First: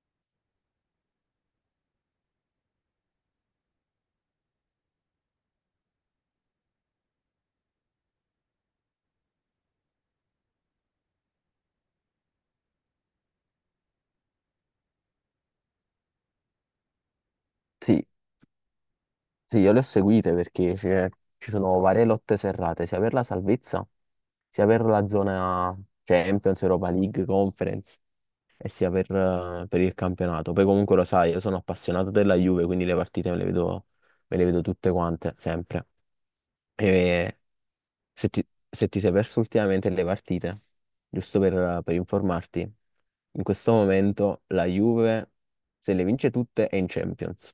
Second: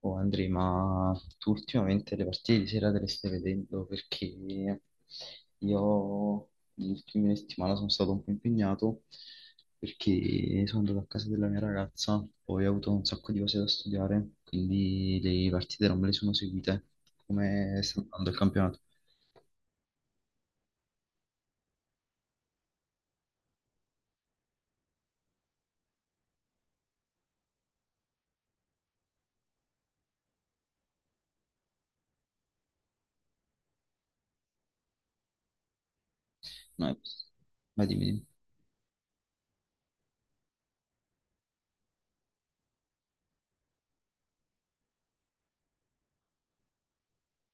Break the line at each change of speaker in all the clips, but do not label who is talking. Oh Andrea, ma tu ultimamente le partite di sera te le stai vedendo? Perché io le ultime settimane sono stato un po' impegnato, perché sono andato a casa della mia ragazza, poi ho avuto un sacco di cose da studiare, quindi le partite non me le sono seguite. Come sta
Sì,
andando il campionato?
sì, io le ho seguite perché ci sono varie lotte serrate, sia per la salvezza, sia per la zona Champions, Europa League, Conference e sia per il campionato. Poi comunque lo sai, io sono appassionato della Juve, quindi le partite me le vedo tutte quante, sempre.
No,
E
ma dimmi. Dimmi.
se ti sei perso ultimamente le partite, giusto per informarti, in questo momento la Juve, se le vince tutte, è in Champions.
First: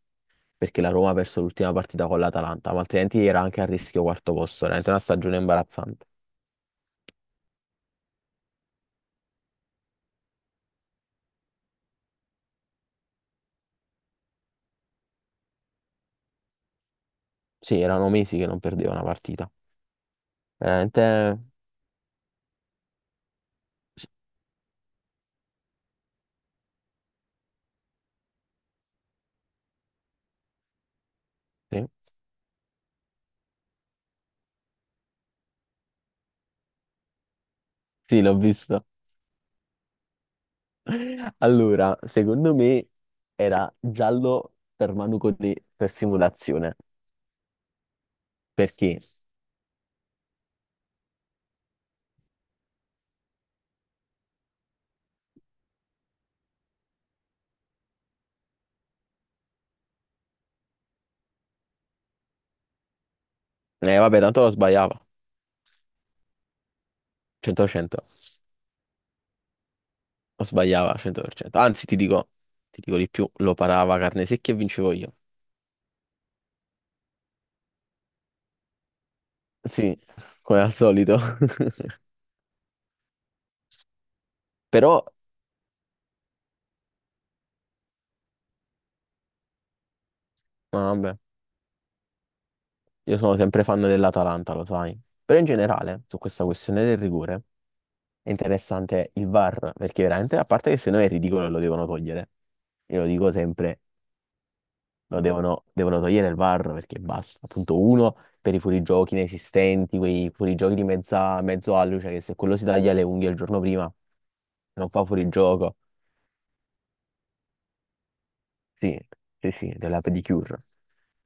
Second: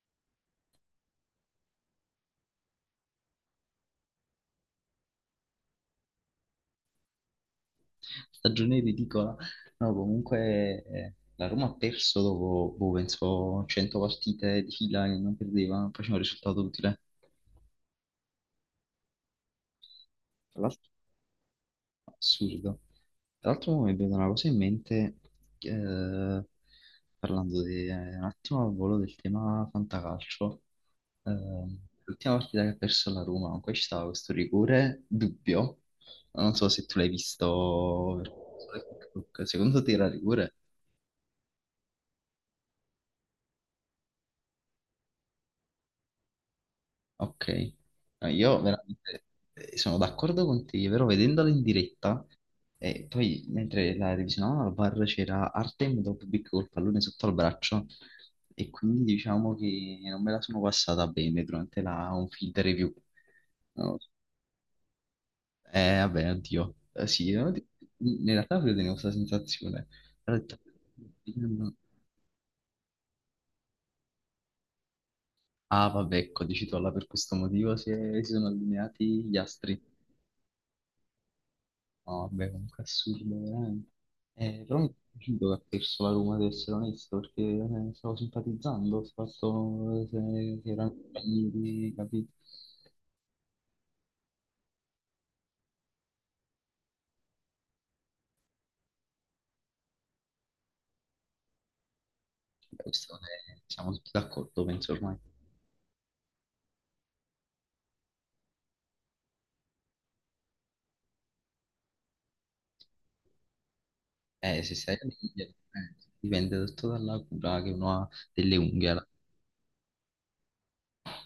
Perché la Roma ha perso l'ultima partita con l'Atalanta, ma altrimenti era anche a rischio quarto posto, veramente una stagione imbarazzante.
Stagione ridicola. No, comunque la Roma ha perso dopo, boh, penso, 100 partite di fila che non perdeva, non faceva un risultato utile.
Sì, erano mesi che non perdeva una partita.
Tra l'altro,
Veramente
assurdo. Tra l'altro mo mi è venuta una cosa in mente, eh, parlando di, un attimo al volo del tema fantacalcio. Eh,
sì,
L'ultima partita che ha perso la Roma, comunque ci stava questo rigore dubbio. Non so se tu l'hai visto,
sì, l'ho
su
visto.
Facebook. Secondo te era rigore?
Allora, secondo me era giallo per Manu Cotè per simulazione,
Ok. No, io
perché
veramente sono d'accordo con te, però vedendola in diretta, e poi mentre la revisionavamo al bar c'era Artem Doppic col pallone sotto al braccio, e quindi diciamo che non me la sono passata bene durante la on field review. No.
vabbè, tanto lo sbagliava
Eh vabbè, oddio. Sì,
100%,
in realtà avevo tenuto questa sensazione. Però ho
lo
detto,
sbagliava
"Io
100%.
non-
Anzi, ti dico di più, lo parava carne secchia e vincevo io.
Ah vabbè, ecco, dici tu, allora per questo motivo si, si sono allineati gli astri.
Sì, come al solito.
No, vabbè, comunque è assurdo, veramente. Però mi è
Però,
piaciuto che ha perso la Roma, ad essere onesto, perché stavo simpatizzando, ho fatto se
ma
erano
vabbè.
amici, capito?
Io sono sempre fan dell'Atalanta, lo sai. Però in generale, su questa questione del rigore, è interessante il VAR, perché veramente, a parte che se no è ridicolo lo devono togliere.
Beh,
Io lo dico sempre,
Siamo tutti d'accordo, penso ormai.
lo devono, devono togliere il VAR, perché basta. Appunto, uno, per i fuorigiochi inesistenti, quei fuorigiochi di mezza, mezzo alluce, cioè che se quello si taglia le unghie il giorno prima,
Se
non
stai
fa
lì,
fuorigioco.
dipende tutto dalla cura che uno ha delle unghie.
Sì,
Alla-
sì, sì, della pedicure.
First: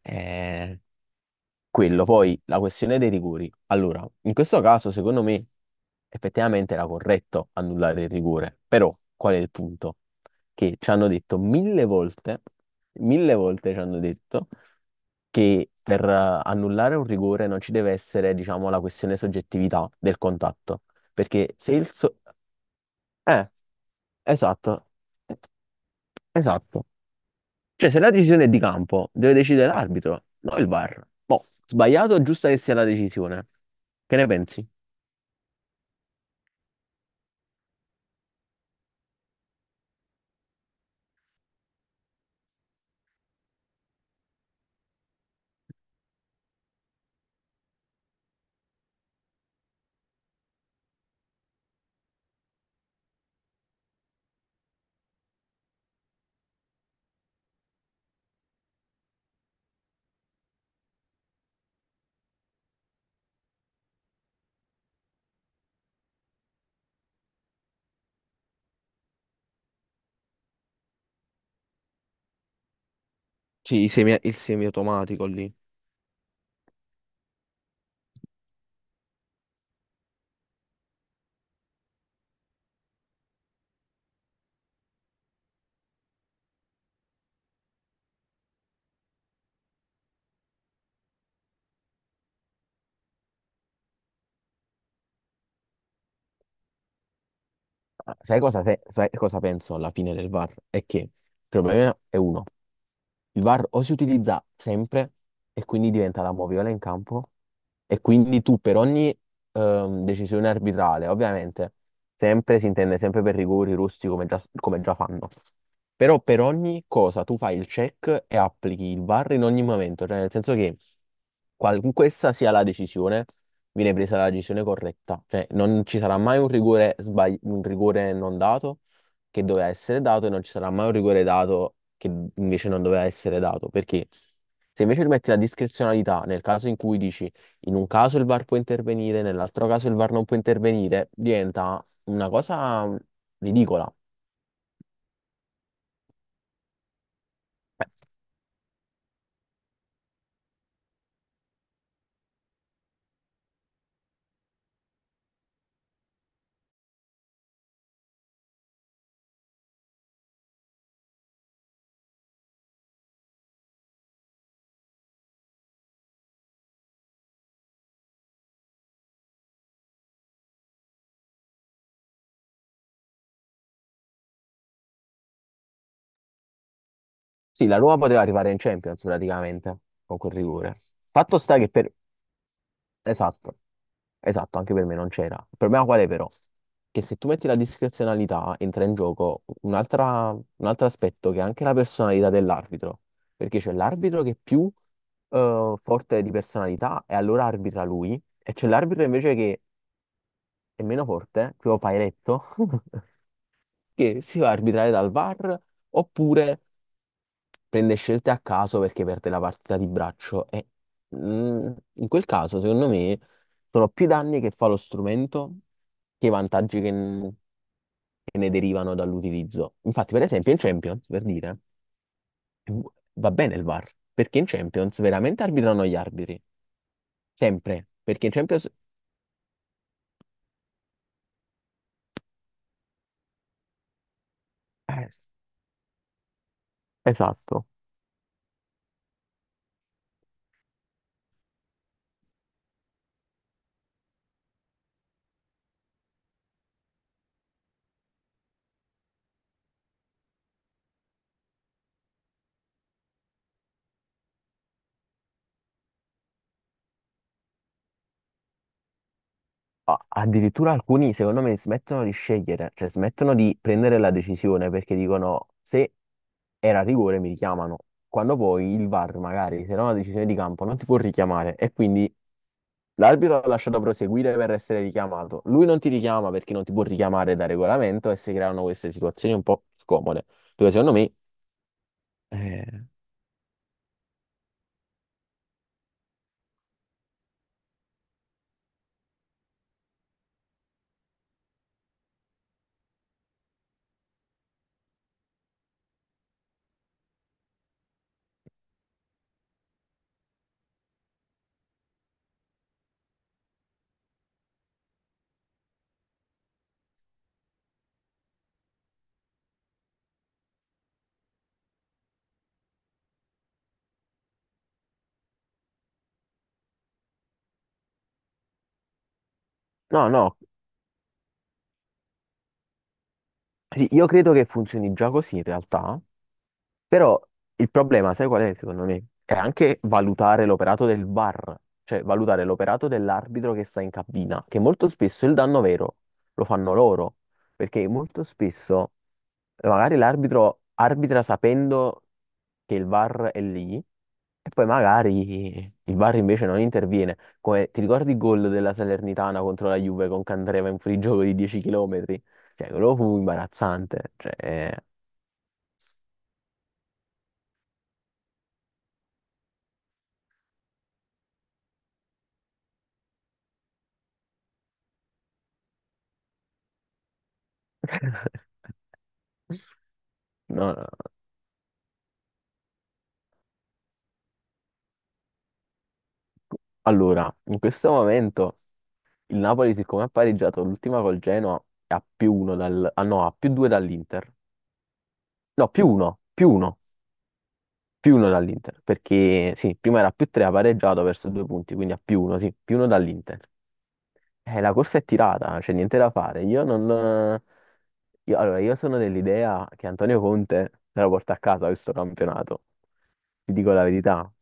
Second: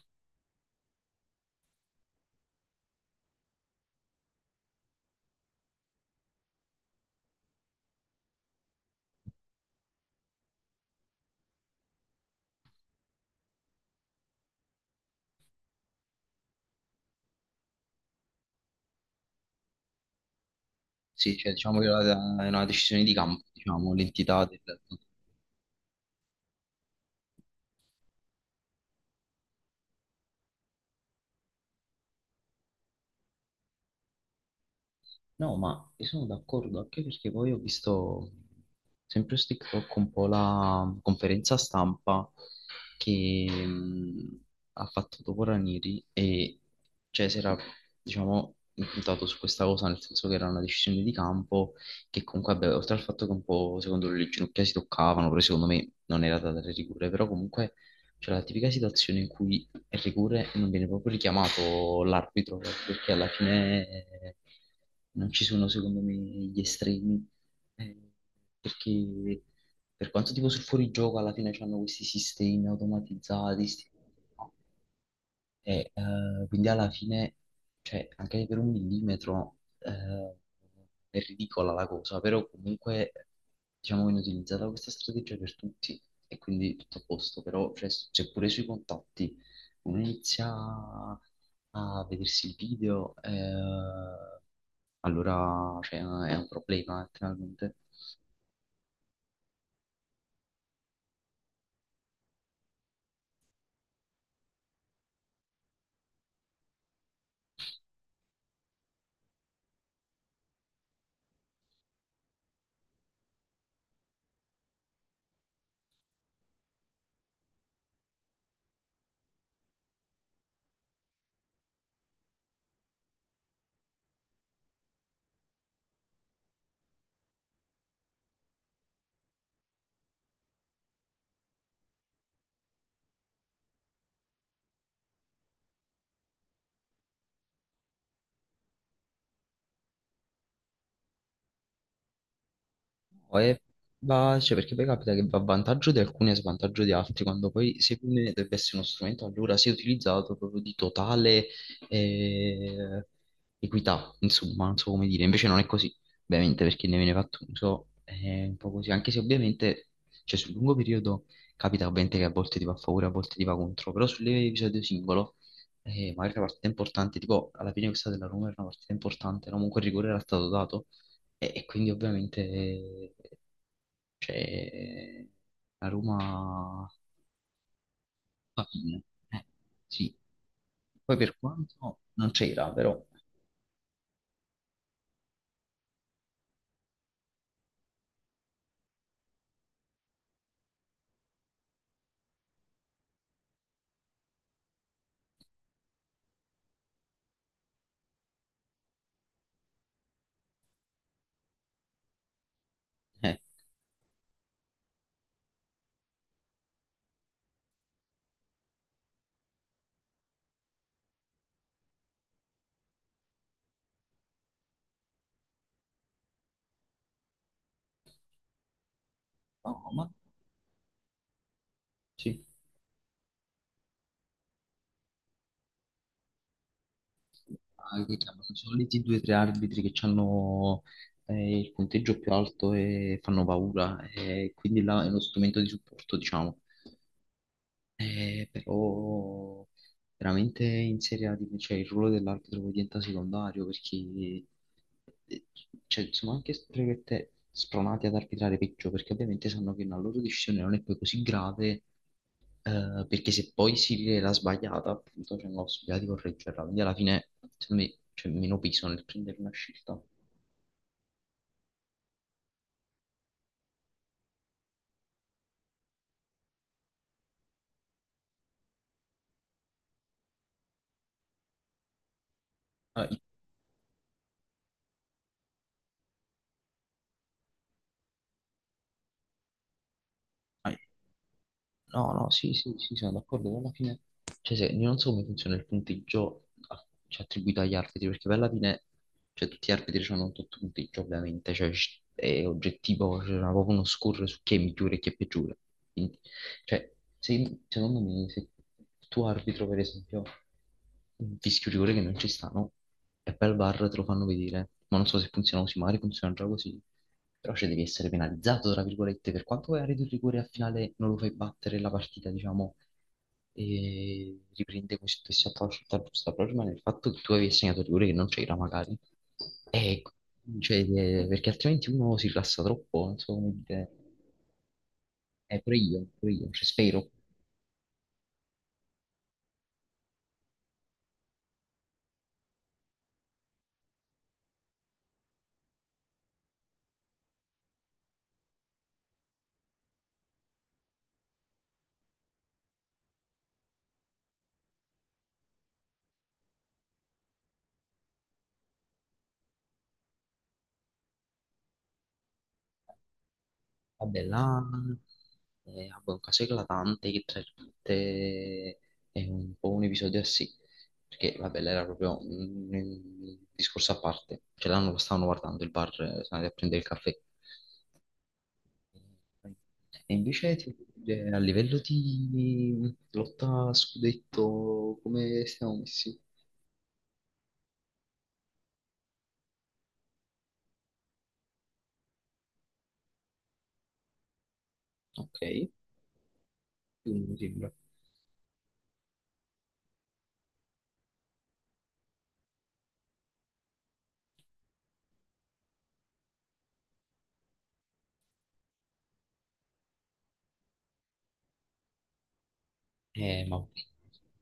Eh, Quello, poi la questione dei rigori. Allora, in questo caso, secondo me, effettivamente era corretto annullare il rigore, però qual è il punto? Che ci hanno detto mille volte ci hanno detto che per annullare un rigore non ci deve essere, diciamo, la questione soggettività del contatto,
Sì, cioè,
perché se
diciamo che
il
è
so-
una decisione di campo,
eh,
diciamo, l'entità del.
esatto, esatto. Cioè, se la decisione è di campo, deve decidere l'arbitro, non il VAR. Boh, sbagliato o giusta che sia la decisione? Che ne pensi?
No, ma io sono d'accordo, anche perché poi ho visto sempre su TikTok un po' la conferenza stampa che ha fatto dopo Ranieri, e cioè si era, diciamo, impuntato su questa cosa, nel senso che era una decisione di campo, che comunque, vabbè, oltre al fatto che un po' secondo lui le ginocchia si toccavano, però secondo me non era da dare rigore, però comunque c'è la tipica situazione in cui il rigore non viene proprio richiamato l'arbitro, perché alla fine non ci sono, secondo me, gli estremi. eh, Perché per quanto tipo sul fuorigioco, alla fine c'hanno questi sistemi automatizzati,
Sì, il semiautomatico lì.
quindi alla fine, cioè, anche per un millimetro è ridicola la cosa, però comunque diciamo viene utilizzata questa strategia per tutti, e quindi tutto a posto, però cioè, c'è pure sui contatti, uno inizia a vedersi il video, allora cioè, è un problema letteralmente.
Sai cosa penso alla fine del VAR? È che il problema è uno. Il VAR o si utilizza sempre e quindi diventa la moviola in campo e quindi tu per ogni decisione arbitrale, ovviamente, sempre si intende sempre per rigori, russi come già fanno, però per ogni cosa tu fai il check e applichi il VAR in ogni momento, cioè nel senso che qualunque essa sia la decisione, viene presa la decisione corretta, cioè non ci sarà mai un rigore, un rigore non dato che doveva essere dato e non ci sarà mai un rigore dato che invece non doveva essere dato. Perché se invece rimetti la discrezionalità nel caso in cui dici in un caso il VAR può intervenire, nell'altro caso il VAR non può intervenire, diventa una cosa
No, e
ridicola.
cioè, perché poi capita che va a vantaggio di alcuni e a svantaggio di altri, quando poi secondo me dovrebbe essere uno strumento allora sia utilizzato proprio di totale eh, equità, insomma, non so come dire, invece non è così, ovviamente, perché ne viene fatto uso, è un po' così, anche se ovviamente, cioè, sul lungo periodo capita ovviamente che a volte ti va a favore, a volte ti va contro, però sull'episodio singolo, magari la partita importante, tipo alla fine questa della Roma era una partita importante, no? Comunque il rigore era stato dato. E quindi ovviamente cioè, la Roma
Sì, la Roma poteva arrivare in
fa bene.
Champions
Eh,
praticamente
sì.
con quel rigore.
Poi per
Fatto sta che per
quanto non c'era, però.
Esatto, esatto, anche per me non c'era. Il problema qual è però? Che se tu metti la discrezionalità entra in gioco un altro aspetto che è anche la personalità dell'arbitro, perché c'è l'arbitro che è più forte di personalità e allora arbitra lui, e c'è l'arbitro invece che è meno forte, tipo Pairetto,
Eh,
che si va a arbitrare dal VAR oppure prende scelte a caso perché perde la partita di braccio e in quel caso, secondo me, sono più danni che fa lo strumento che, i vantaggi che ne derivano dall'utilizzo.
no, ma
Infatti, per esempio, in Champions, per dire,
sì.
eh, va bene il VAR, perché in Champions veramente arbitrano gli arbitri, sempre,
Ah, che
perché in
chiamano i
Champions...
soliti due o tre arbitri che hanno il punteggio più alto e fanno paura. E quindi là
Eh,
è uno
s-
strumento di supporto, diciamo.
Esatto.
Però veramente in Serie A cioè, il ruolo dell'arbitro poi diventa secondario perché eh, cioè, sono anche strette spronati ad arbitrare peggio, perché ovviamente sanno che una loro decisione non è poi così grave, perché se poi si rivela sbagliata appunto c'è una possibilità di correggerla, quindi alla fine secondo me c'è meno peso nel prendere una scelta.
Addirittura alcuni, secondo me, smettono di scegliere, cioè smettono di prendere la decisione perché dicono se era rigore mi richiamano, quando poi il VAR magari se era una decisione di campo non ti può richiamare e quindi
Ah,
l'arbitro l'ha lasciato proseguire per essere richiamato. Lui non ti richiama perché non ti può richiamare da regolamento e si creano queste situazioni un po' scomode, dove secondo me...
no, no, sì,
eh,
sì, sì, sono d'accordo, però alla fine, cioè, se, io non so come funziona il punteggio cioè, attribuito agli arbitri, perché poi alla fine, cioè, tutti gli arbitri hanno un tutto punteggio, ovviamente, cioè, è oggettivo, c'è proprio uno score su chi è migliore e chi è peggiore. Quindi cioè, secondo me, se tu arbitro, per esempio, un fischio rigore che non ci stanno, e poi al VAR te lo fanno vedere, ma non so se funziona così, magari funziona già così, però cioè, devi essere penalizzato, tra virgolette, per quanto vai a rete il rigore al finale non lo fai battere la partita, diciamo, e riprende questo stesso approccio, tutta giusta, però rimane il fatto che tu avevi segnato il rigore che non c'era magari, e,
No, no,
cioè, perché altrimenti uno si rilassa troppo, non so come
sì,
dire,
io credo che funzioni già così in
pure
realtà.
io, cioè spero.
Però il problema, sai qual è, secondo me? È anche valutare l'operato del VAR, cioè valutare l'operato dell'arbitro che sta in cabina, che molto spesso il danno vero lo fanno loro, perché molto spesso magari l'arbitro arbitra sapendo che il VAR è lì e poi magari il VAR invece non interviene. Come ti ricordi il gol della Salernitana contro la Juve con Candreva in fuorigioco di 10 km? Cioè, quello fu imbarazzante,
Vabbè, là
cioè...
vabbè, un caso eclatante che tra virgolette è un po' un episodio a sé, perché vabbè, là era proprio un discorso a parte, cioè là non lo stavano guardando il bar, sono andati a prendere il caffè. E invece
No, no.
a livello di lotta a scudetto, come stiamo messi?
Allora, in questo momento il Napoli, siccome ha pareggiato l'ultima col Genoa, è a più uno dal... ah no, a più due dall'Inter.
Ok,
No, più uno, più uno,
quindi mi sembra.
più uno dall'Inter, perché sì, prima era a più tre, ha pareggiato verso due punti, quindi a più uno, sì, più uno dall'Inter. La corsa è tirata, c'è niente da fare. Io non... allora, io sono dell'idea che Antonio Conte se la porta a casa questo campionato, ti
Ma ok.
dico la verità,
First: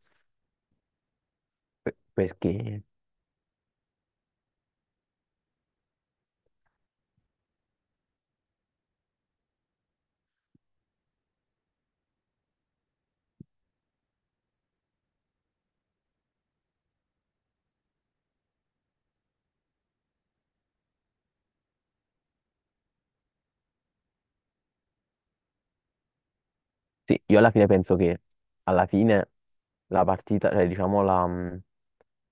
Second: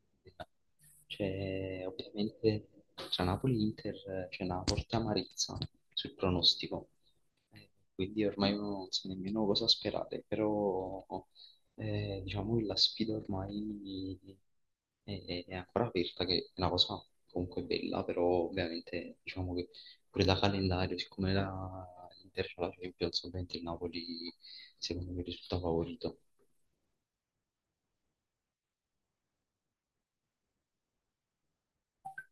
Cioè, ovviamente
perché...
tra Napoli e Inter c'è una forte amarezza sul pronostico, quindi ormai uno non sa nemmeno cosa sperare, però diciamo che la sfida ormai è ancora aperta, che è una cosa comunque bella, però ovviamente diciamo che pure da calendario, siccome l'Inter c'ha la Champions, ovviamente il Napoli secondo me risulta favorito.
Sì, io alla fine penso che alla fine la partita, cioè diciamo la, mh,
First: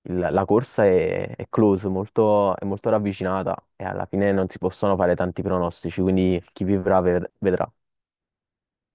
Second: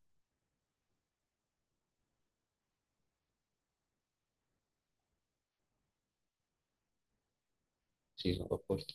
il- la corsa è close, molto, è molto ravvicinata e alla fine non si possono fare tanti pronostici, quindi chi vivrà vedrà.
Sì, sono d'accordo.